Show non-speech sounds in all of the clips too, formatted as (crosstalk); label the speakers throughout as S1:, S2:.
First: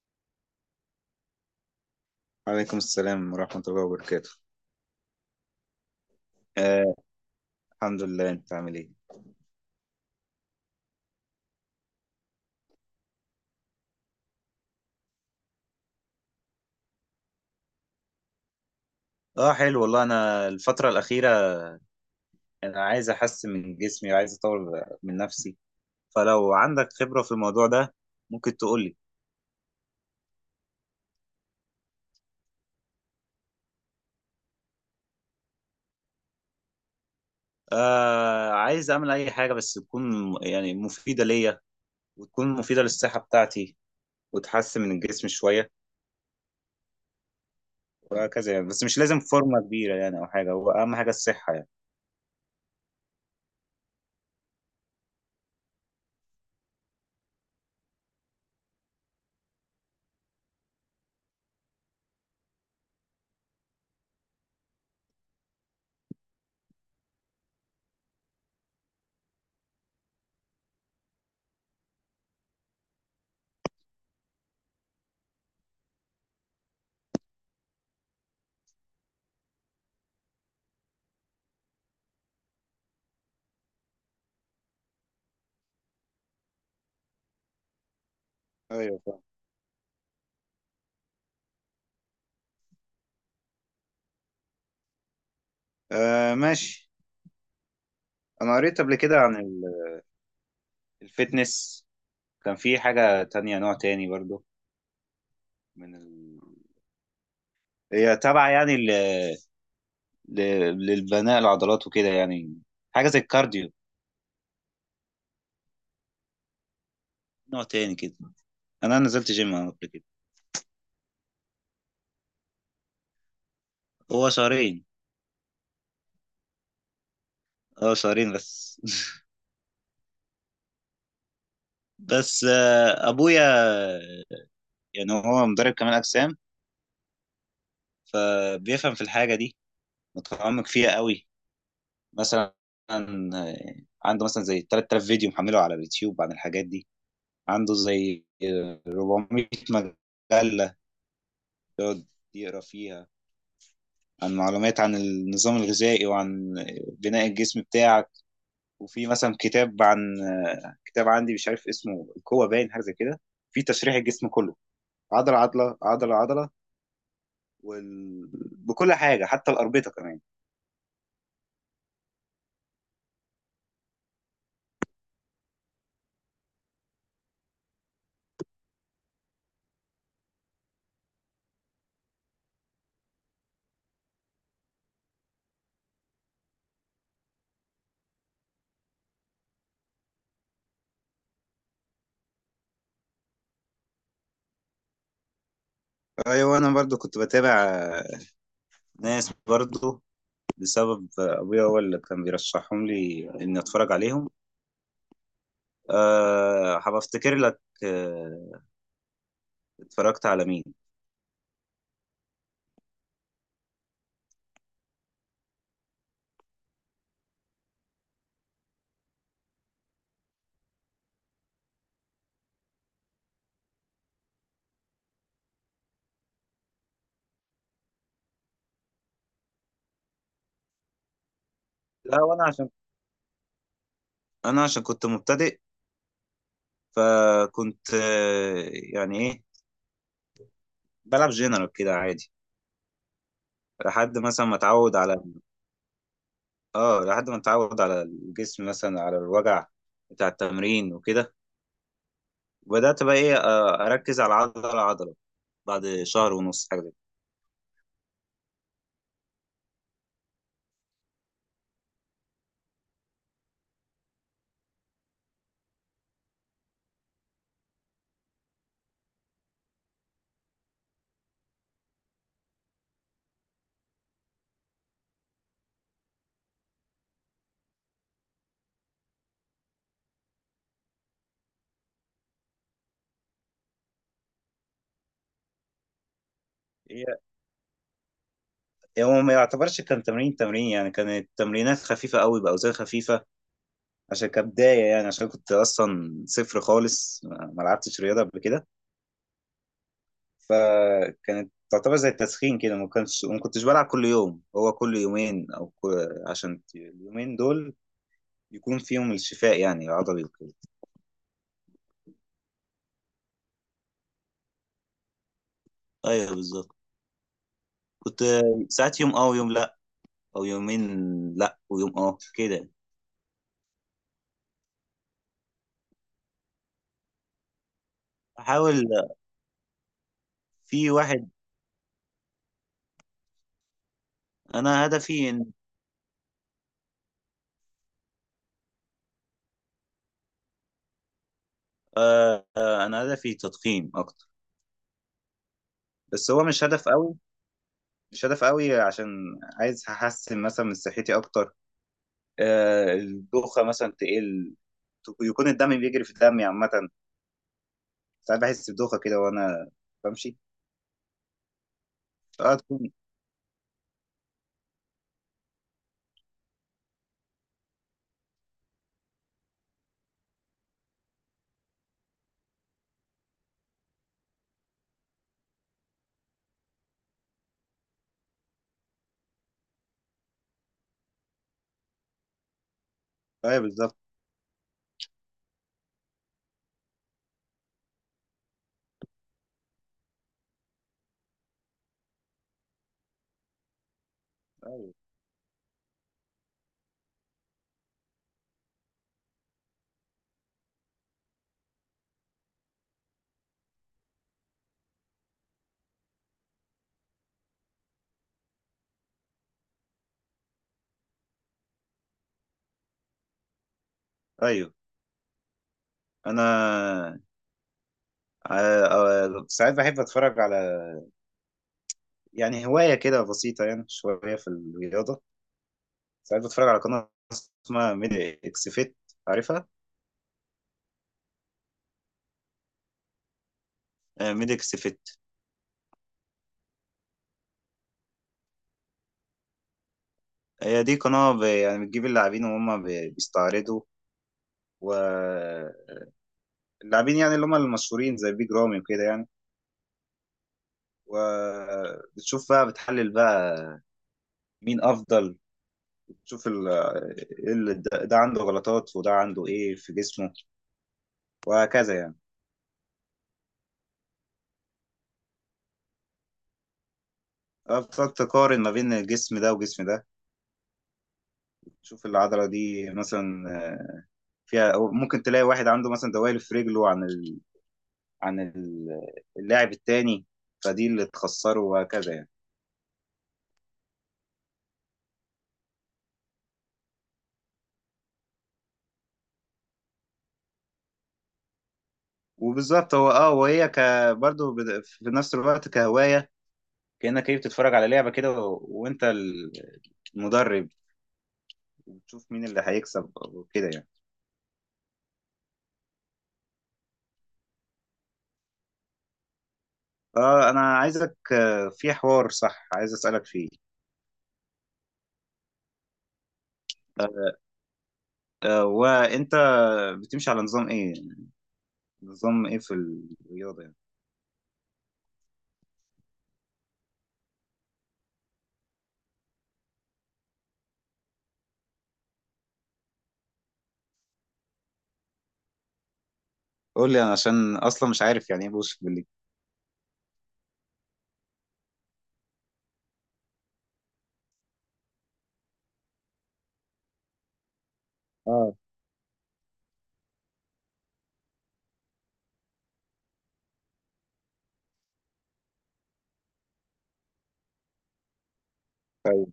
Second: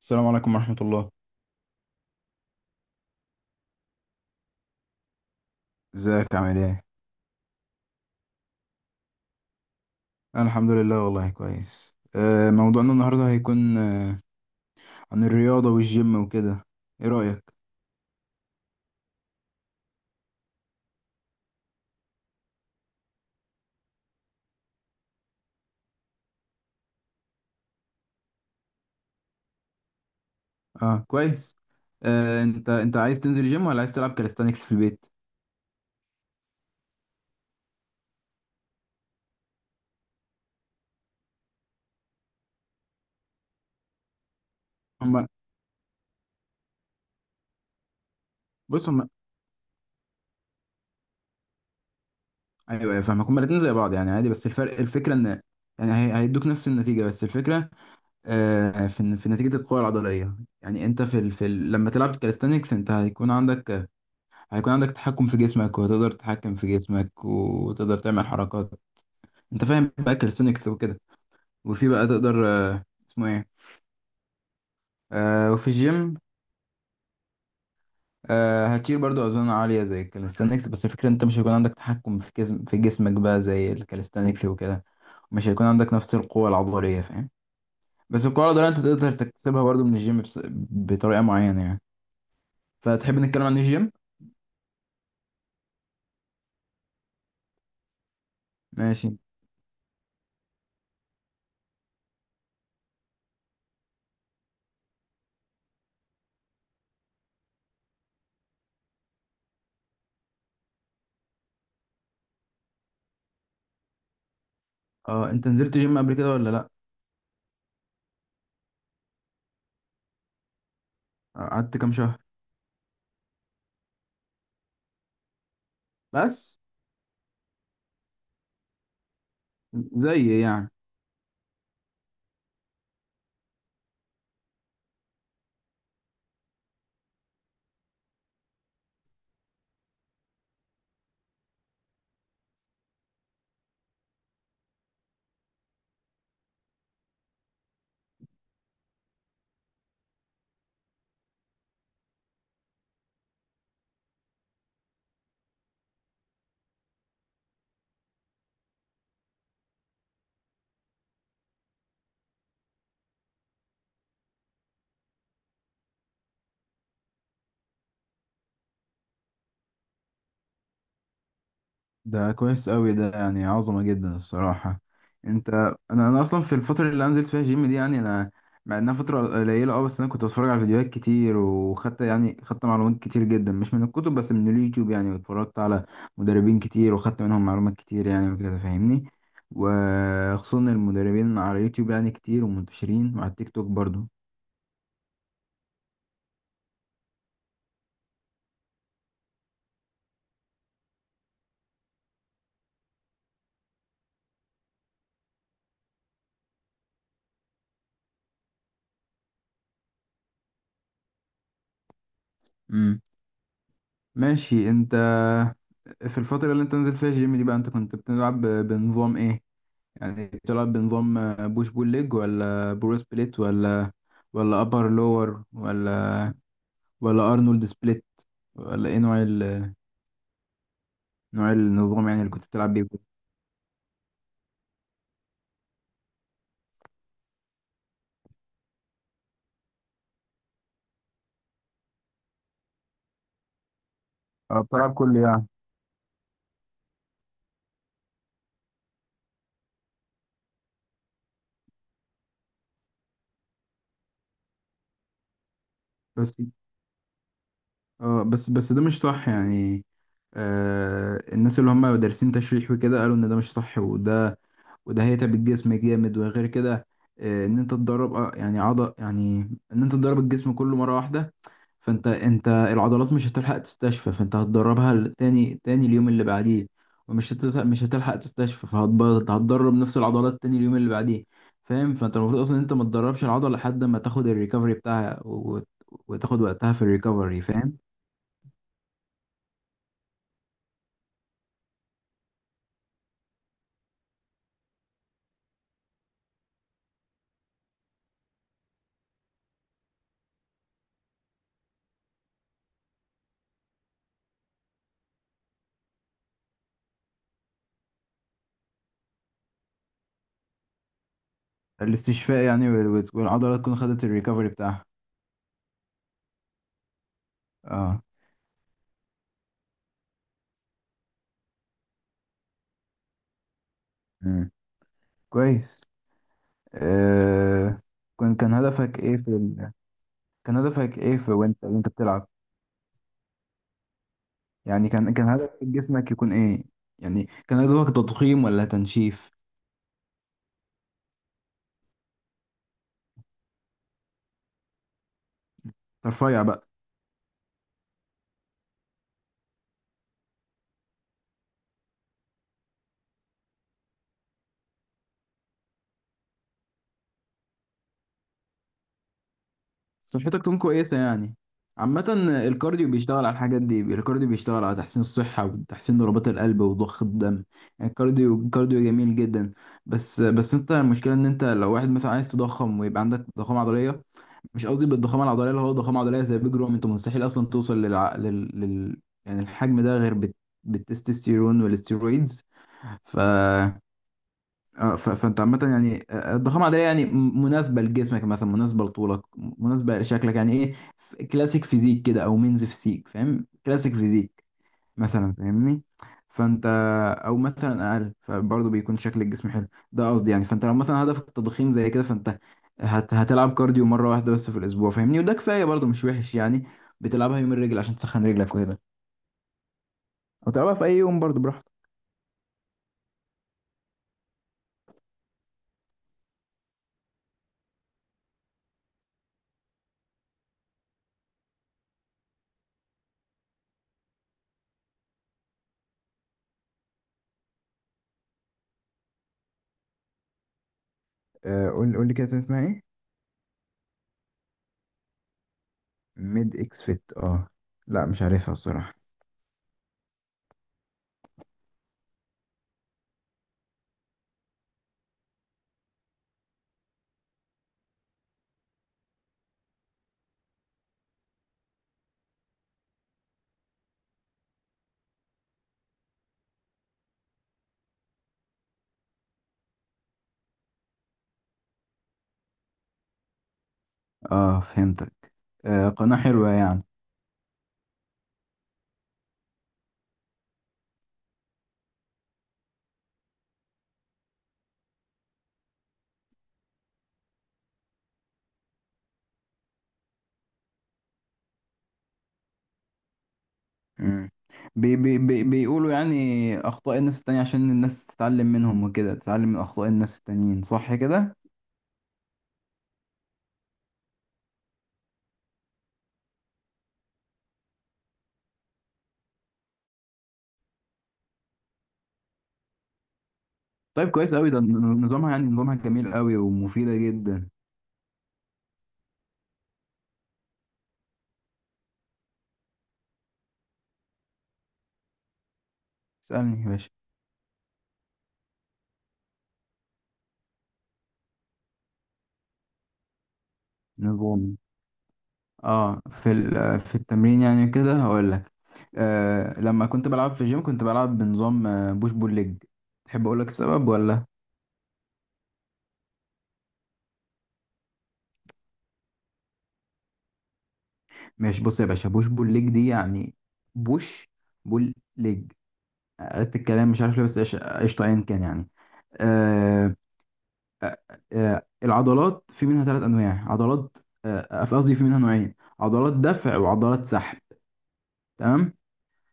S1: السلام عليكم ورحمة الله.
S2: وعليكم السلام ورحمة الله وبركاته.
S1: ازيك عامل ايه؟
S2: آه الحمد لله، انت عامل ايه؟
S1: أنا الحمد لله والله كويس. موضوعنا النهاردة هيكون عن الرياضة والجيم وكده، ايه رأيك؟
S2: اه حلو والله، انا الفترة الأخيرة انا عايز احسن من جسمي وعايز اطور من نفسي، فلو عندك خبرة في الموضوع ده ممكن تقول لي.
S1: اه كويس. انت عايز تنزل الجيم ولا عايز تلعب كاليستانيكس في البيت؟
S2: آه عايز اعمل اي حاجة بس تكون مفيدة ليا وتكون مفيدة للصحة بتاعتي وتحسن من الجسم
S1: هما
S2: شوية وهكذا يعني، بس
S1: بص
S2: مش
S1: هما،
S2: لازم فورمة كبيرة يعني او حاجة، هو اهم حاجة الصحة يعني.
S1: ايوه فاهمك. هما الاتنين زي بعض يعني عادي، بس الفرق الفكرة ان يعني هيدوك نفس النتيجة. بس الفكرة في نتيجة القوة العضلية يعني انت لما تلعب كاليستانيكس انت هيكون عندك تحكم في جسمك، وتقدر تتحكم في جسمك وتقدر تعمل حركات. انت فاهم بقى كاليستنكس وكده. وفي بقى تقدر آه، اسمه ايه آه وفي الجيم، آه، هتشيل برضو اوزان عاليه زي الكاليستانكس، بس الفكره انت مش هيكون عندك تحكم في جسمك بقى زي الكاليستانكس وكده، ومش هيكون عندك نفس القوه العضليه، فاهم؟ بس القوه العضليه انت
S2: ايوه
S1: تقدر
S2: فاهم.
S1: تكتسبها برضو من الجيم بس بطريقه معينه يعني. فتحب نتكلم عن الجيم؟
S2: آه ماشي، انا قريت قبل
S1: ماشي.
S2: كده عن ال- الفيتنس، كان في حاجة تانية نوع تاني برضو من ال... هي تابعة يعني ل... ل... للبناء العضلات وكده يعني، حاجة زي الكارديو،
S1: اه، انت نزلت جيم قبل كده ولا لا؟
S2: نوع تاني كده. أنا نزلت جيم قبل كده.
S1: قعدت كام شهر
S2: هو شهرين.
S1: بس؟
S2: اه شهرين بس. (laughs)
S1: زي يعني
S2: بس أبويا يعني هو مدرب كمال أجسام، فبيفهم في الحاجة دي، متعمق فيها قوي. مثلا آه، عنده مثلا زي 3000 فيديو محمله على اليوتيوب عن الحاجات دي. عنده زي 400 مجلة يقعد يقرا فيها، عن معلومات عن النظام الغذائي وعن بناء الجسم بتاعك. وفي مثلا كتاب عن كتاب عندي مش عارف اسمه، القوة باين حاجة زي كده، في تشريح الجسم كله، عضلة عضلة وال... بكل حاجة حتى الأربطة كمان.
S1: ده كويس قوي، ده يعني عظمة جدا الصراحة. انت، انا اصلا في الفترة اللي أنا نزلت فيها جيم دي، يعني انا مع انها فترة قليلة اه، بس انا كنت بتفرج على فيديوهات كتير، وخدت يعني خدت معلومات كتير جدا مش من الكتب بس من اليوتيوب يعني، واتفرجت على مدربين كتير وخدت منهم معلومات كتير يعني وكده، فاهمني؟ وخصوصا المدربين على اليوتيوب يعني كتير ومنتشرين وعلى التيك توك برضو.
S2: أيوة أنا برضو كنت بتابع ناس برضو، بسبب أبويا هو اللي كان بيرشحهم لي إني أتفرج عليهم. أه هبفتكر لك اتفرجت على مين.
S1: امم ماشي. انت في الفترة اللي انت نزلت فيها الجيم دي بقى، انت كنت بتلعب بنظام ايه؟ يعني بتلعب بنظام بوش بول ليج، ولا برو سبليت، ولا ابر لور، ولا ارنولد سبليت، ولا ايه نوع نوع النظام يعني
S2: لا،
S1: اللي كنت
S2: وأنا عشان
S1: بتلعب بيه؟
S2: أنا عشان كنت مبتدئ، فكنت يعني ايه بلعب جنرال كده عادي، لحد مثلا ما
S1: اه بتلعب
S2: اتعود على،
S1: كله يعني،
S2: اه لحد ما اتعود على الجسم مثلا على الوجع بتاع التمرين وكده، وبدأت بقى ايه آه، اركز على عضلة عضلة بعد شهر
S1: بس
S2: ونص حاجة زي
S1: اه، بس ده مش صح يعني. آه الناس اللي هم دارسين تشريح وكده قالوا ان ده مش صح، وده هيتعب الجسم جامد. وغير كده ان انت تدرب آه، يعني عضل يعني ان انت تدرب الجسم كله مره واحده، فانت انت العضلات مش هتلحق تستشفى، فانت هتدربها تاني اليوم اللي بعديه. مش هتلحق تستشفى، فهتبرد، هتدرب نفس العضلات تاني اليوم اللي بعديه، فاهم؟ فانت المفروض اصلا انت ما تدربش العضله لحد ما تاخد الريكفري بتاعها وتاخد وقتها في
S2: كده.
S1: الريكفري، فاهم؟
S2: هي هو ما يعتبرش كان تمرين يعني، كانت تمرينات خفيفة قوي بأوزان خفيفة عشان كبداية يعني، عشان كنت أصلا صفر خالص ما لعبتش رياضة قبل كده، فكانت تعتبر زي التسخين كده، ما كنتش بلعب كل يوم، هو كل يومين او كل... عشان اليومين دول يكون فيهم الشفاء يعني العضلي وكده.
S1: الاستشفاء يعني، والعضله تكون خدت الريكفري بتاعها.
S2: ايوه بالظبط.
S1: اه.
S2: كنت ساعات يوم اه ويوم لا، او يومين لا ويوم اه كده.
S1: مم. كويس. آه، كان كان
S2: احاول.
S1: هدفك ايه في ال... كان
S2: في
S1: هدفك ايه
S2: واحد،
S1: في وانت وانت بتلعب؟
S2: انا
S1: يعني كان
S2: هدفي
S1: هدف
S2: ان
S1: في جسمك يكون ايه؟ يعني كان هدفك تضخيم ولا تنشيف،
S2: انا هدفي تضخيم اكتر، بس
S1: ترفيع
S2: هو مش
S1: بقى؟
S2: هدف قوي، مش هدف قوي، عشان عايز احسن مثلا من صحتي اكتر. آه الدوخه مثلا تقل، يكون الدم بيجري في دمي عامه، ساعات بحس بدوخة كده وأنا بمشي.
S1: صحتك تكون كويسة يعني عامة.
S2: اه
S1: الكارديو
S2: تكون.
S1: بيشتغل على الحاجات دي، الكارديو بيشتغل على تحسين الصحة وتحسين ضربات القلب وضخ الدم. يعني الكارديو الكارديو جميل جدا. بس انت المشكلة ان انت لو واحد مثلا عايز تضخم ويبقى عندك ضخامة عضلية، مش قصدي بالضخامه العضليه اللي هو ضخامه عضليه زي بيج رامي، انت مستحيل اصلا توصل يعني الحجم ده غير بالتستوستيرون والاستيرويدز. ف...
S2: ايوه بالظبط.
S1: فانت عامه يعني، الضخامه العضليه يعني مناسبه لجسمك، مثلا مناسبه لطولك، مناسبه لشكلك، يعني ايه كلاسيك فيزيك كده، او مينز فيزيك، فاهم كلاسيك فيزيك
S2: ايوه
S1: مثلا؟ فاهمني؟ فانت او مثلا اقل فبرضه بيكون شكل الجسم حلو، ده قصدي يعني. فانت لو مثلا هدفك التضخيم زي كده، فانت هتلعب كارديو مره واحده بس في الاسبوع، فاهمني؟ وده كفايه برضه، مش وحش يعني. بتلعبها يوم الرجل عشان تسخن رجلك وكده، او تلعبها في اي يوم برضه براحتك.
S2: ايوه. انا ساعات بحب اتفرج على، يعني هواية كده بسيطة يعني شوية في الرياضة، ساعات بتفرج على قناة اسمها ميدي اكس فيت، عارفها؟
S1: آه، قول لي كده تاني اسمها ايه؟
S2: ميدي اكس فيت.
S1: ميد اكس فيت، اه؟ لا مش عارفها الصراحة.
S2: هي دي قناة بتجيب اللاعبين وهم بيستعرضوا، واللاعبين يعني اللي هم المشهورين زي بيج رامي وكده يعني، وبتشوف بقى بتحلل بقى مين افضل، شوف ال... إيه اللي ده، ده عنده غلطات وده عنده ايه في جسمه، وهكذا يعني.
S1: اه فهمتك. آه قناه حلوه يعني.
S2: أه، بتقعد تقارن ما بين الجسم ده وجسم ده، تشوف العضلة دي مثلا آه، فيها، أو ممكن تلاقي واحد عنده مثلا دوالي في رجله عن ال... عن ال- اللاعب التاني، فدي اللي تخسره وهكذا يعني.
S1: مم. بي بيقولوا يعني اخطاء الناس التانية عشان الناس تتعلم منهم وكده، تتعلم من اخطاء الناس التانيين، صح كده؟
S2: وبالظبط هو اه. وهي ك برضه في نفس الوقت كهواية، كأنك ايه بتتفرج على لعبة كده و... المدرب، وتشوف مين اللي هيكسب وكده يعني.
S1: طيب كويس قوي ده، نظامها يعني نظامها جميل قوي ومفيدة جدا.
S2: اه انا عايزك في حوار صح عايز اسالك فيه.
S1: اسألني يا باشا.
S2: آه، وانت بتمشي على نظام ايه، نظام ايه في الرياضه يعني.
S1: نظام، اه في في التمرين يعني، كده هقول لك. آه لما كنت بلعب في الجيم كنت بلعب بنظام بوش بول ليج. تحب اقول لك السبب ولا؟
S2: قول لي انا عشان اصلا مش عارف يعني ايه بوش بالليج.
S1: ماشي، بص يا باشا، بوش بول ليج دي يعني بوش بول ليج، قلت الكلام مش عارف ليه بس قشطه ايا كان
S2: اه.
S1: يعني. آه العضلات في منها ثلاث انواع عضلات، قصدي في منها نوعين، عضلات دفع وعضلات سحب، تمام؟
S2: طيب.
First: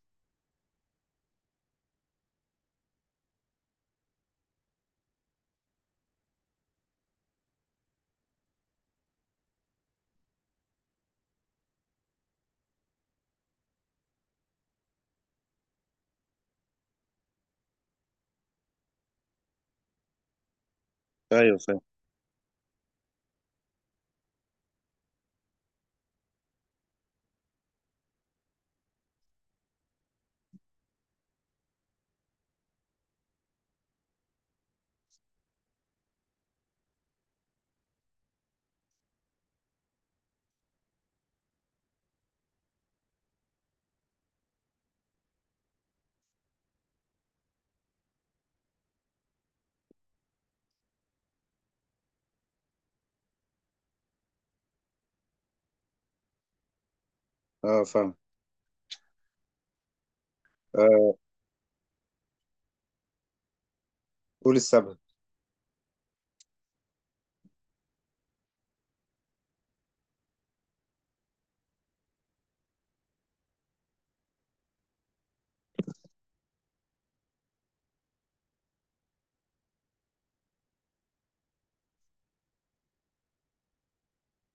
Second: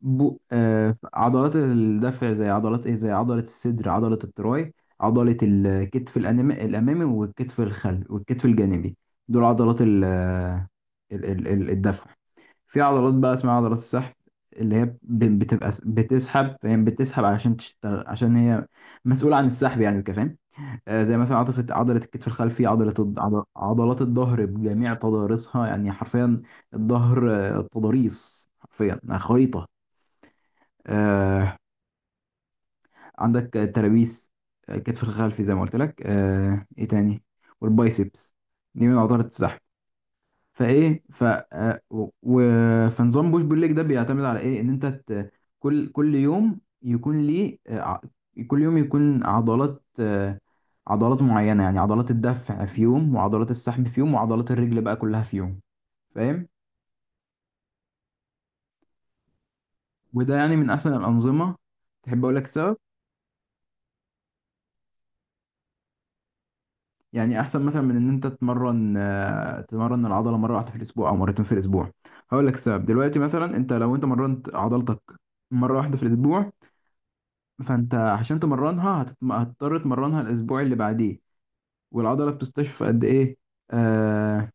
S1: بو آه عضلات الدفع زي عضلات ايه، زي عضلة الصدر، عضلة التراي، عضلة الأمامي، والكتف الخلفي، والكتف الجانبي، دول عضلات ال آه، ال ال ال- الدفع. في عضلات بقى اسمها عضلات السحب، اللي هي بتبقى بتسحب، فاهم؟ بتسحب علشان تشتغل، عشان هي مسؤولة عن السحب يعني وكده، فاهم؟ آه زي مثلا
S2: ايوه
S1: عضلة
S2: فاهم.
S1: عضلة الكتف الخلفي، عضلات الظهر بجميع تضاريسها يعني حرفيا. الظهر تضاريس حرفيا، خريطة. آه عندك الترابيس، كتف الخلفي زي ما قلت لك، آه ايه تاني، والبايسبس، دي من عضلة السحب. فايه ف آه، و... و- فنظام بوش بول ليج ده بيعتمد على ايه، ان انت كل يوم يكون ليه كل يوم يكون عضلات عضلات معينة، يعني عضلات الدفع في يوم، وعضلات السحب في يوم، وعضلات الرجل بقى كلها في يوم، فاهم؟
S2: اه فاهم.
S1: وده يعني من احسن
S2: آه
S1: الانظمة. تحب اقول لك سبب؟
S2: قول السبب.
S1: يعني احسن مثلا من ان انت تتمرن تمرن العضله مره واحده في الاسبوع او مرتين في الاسبوع. هقول لك السبب دلوقتي، مثلا انت لو انت مرنت عضلتك مره واحده في الاسبوع، فانت عشان تمرنها هتضطر تمرنها الاسبوع اللي بعديه. والعضله بتستشفى قد ايه؟ آه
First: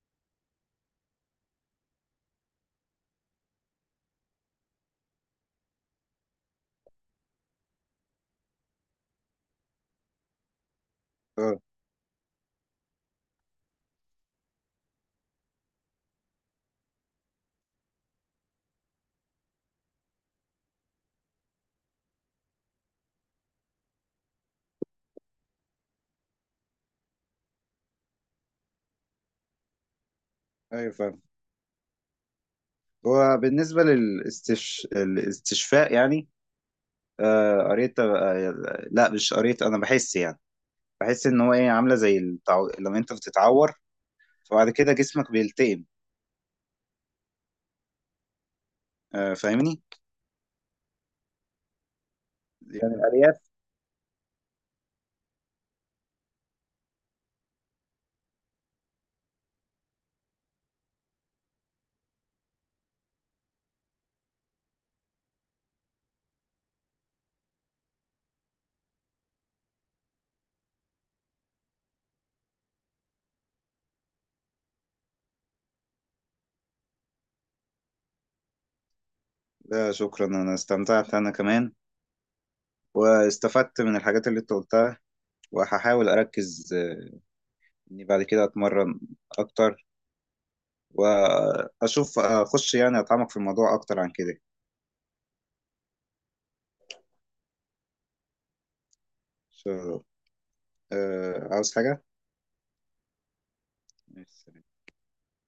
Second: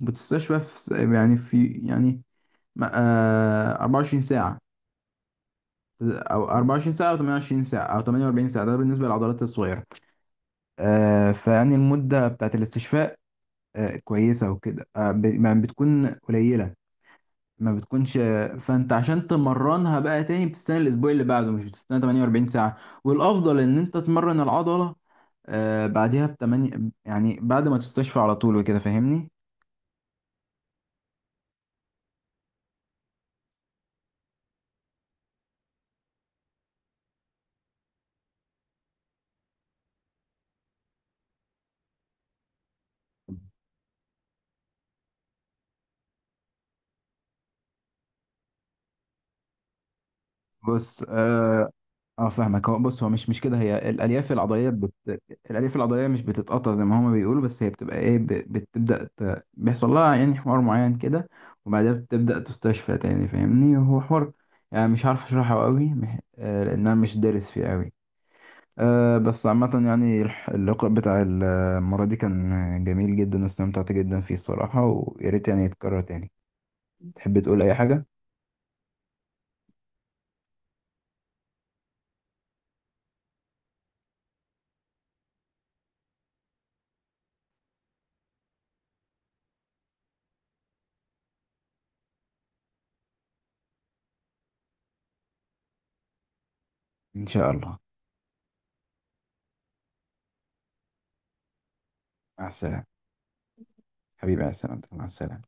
S1: بتستشفى في يعني في يعني 24 ساعه او 24 ساعه او 28 ساعه او 48 ساعه، ده بالنسبه للعضلات الصغيره. آه
S2: اه
S1: فيعني المده بتاعت الاستشفاء كويسة وكده، ما بتكون قليلة، ما بتكونش. فانت عشان تمرنها بقى تاني بتستنى الاسبوع اللي بعده، مش بتستنى 48 ساعة. والافضل ان انت تمرن العضلة بعدها بتمانية، يعني بعد ما تستشفى على طول وكده، فاهمني؟
S2: ايوه فاهم. هو بالنسبه للاستش... الاستشفاء يعني، آه قريت آه، لا مش قريت، انا بحس يعني، بحس ان هو ايه، عامله زي التعو... لما انت بتتعور فبعد كده جسمك بيلتئم، آه فاهمني،
S1: بص اه، آه فاهمك، هو
S2: يعني
S1: بص هو مش
S2: الالياف.
S1: كده، هي الالياف العضليه الالياف العضليه مش بتتقطع زي ما هما بيقولوا، بس هي بتبقى ايه بتبدا بيحصل لها يعني حوار معين كده، وبعدها بتبدا تستشفى تاني، فاهمني؟ هو حوار يعني مش عارف اشرحه قوي مح... آه لان انا مش دارس فيه قوي. آه بس عامه يعني اللقاء بتاع المره دي كان جميل جدا، واستمتعت جدا فيه الصراحه، ويا ريت يعني يتكرر تاني. تحب تقول اي حاجه؟
S2: لا شكرا، انا استمتعت انا كمان، واستفدت من الحاجات اللي انت قلتها، وهحاول اركز اني بعد كده اتمرن اكتر، واشوف اخش يعني اتعمق في الموضوع اكتر عن كده.
S1: ان شاء الله.
S2: شو عاوز حاجة؟
S1: مع السلامه، حبيبي مع السلامه، مع السلامه.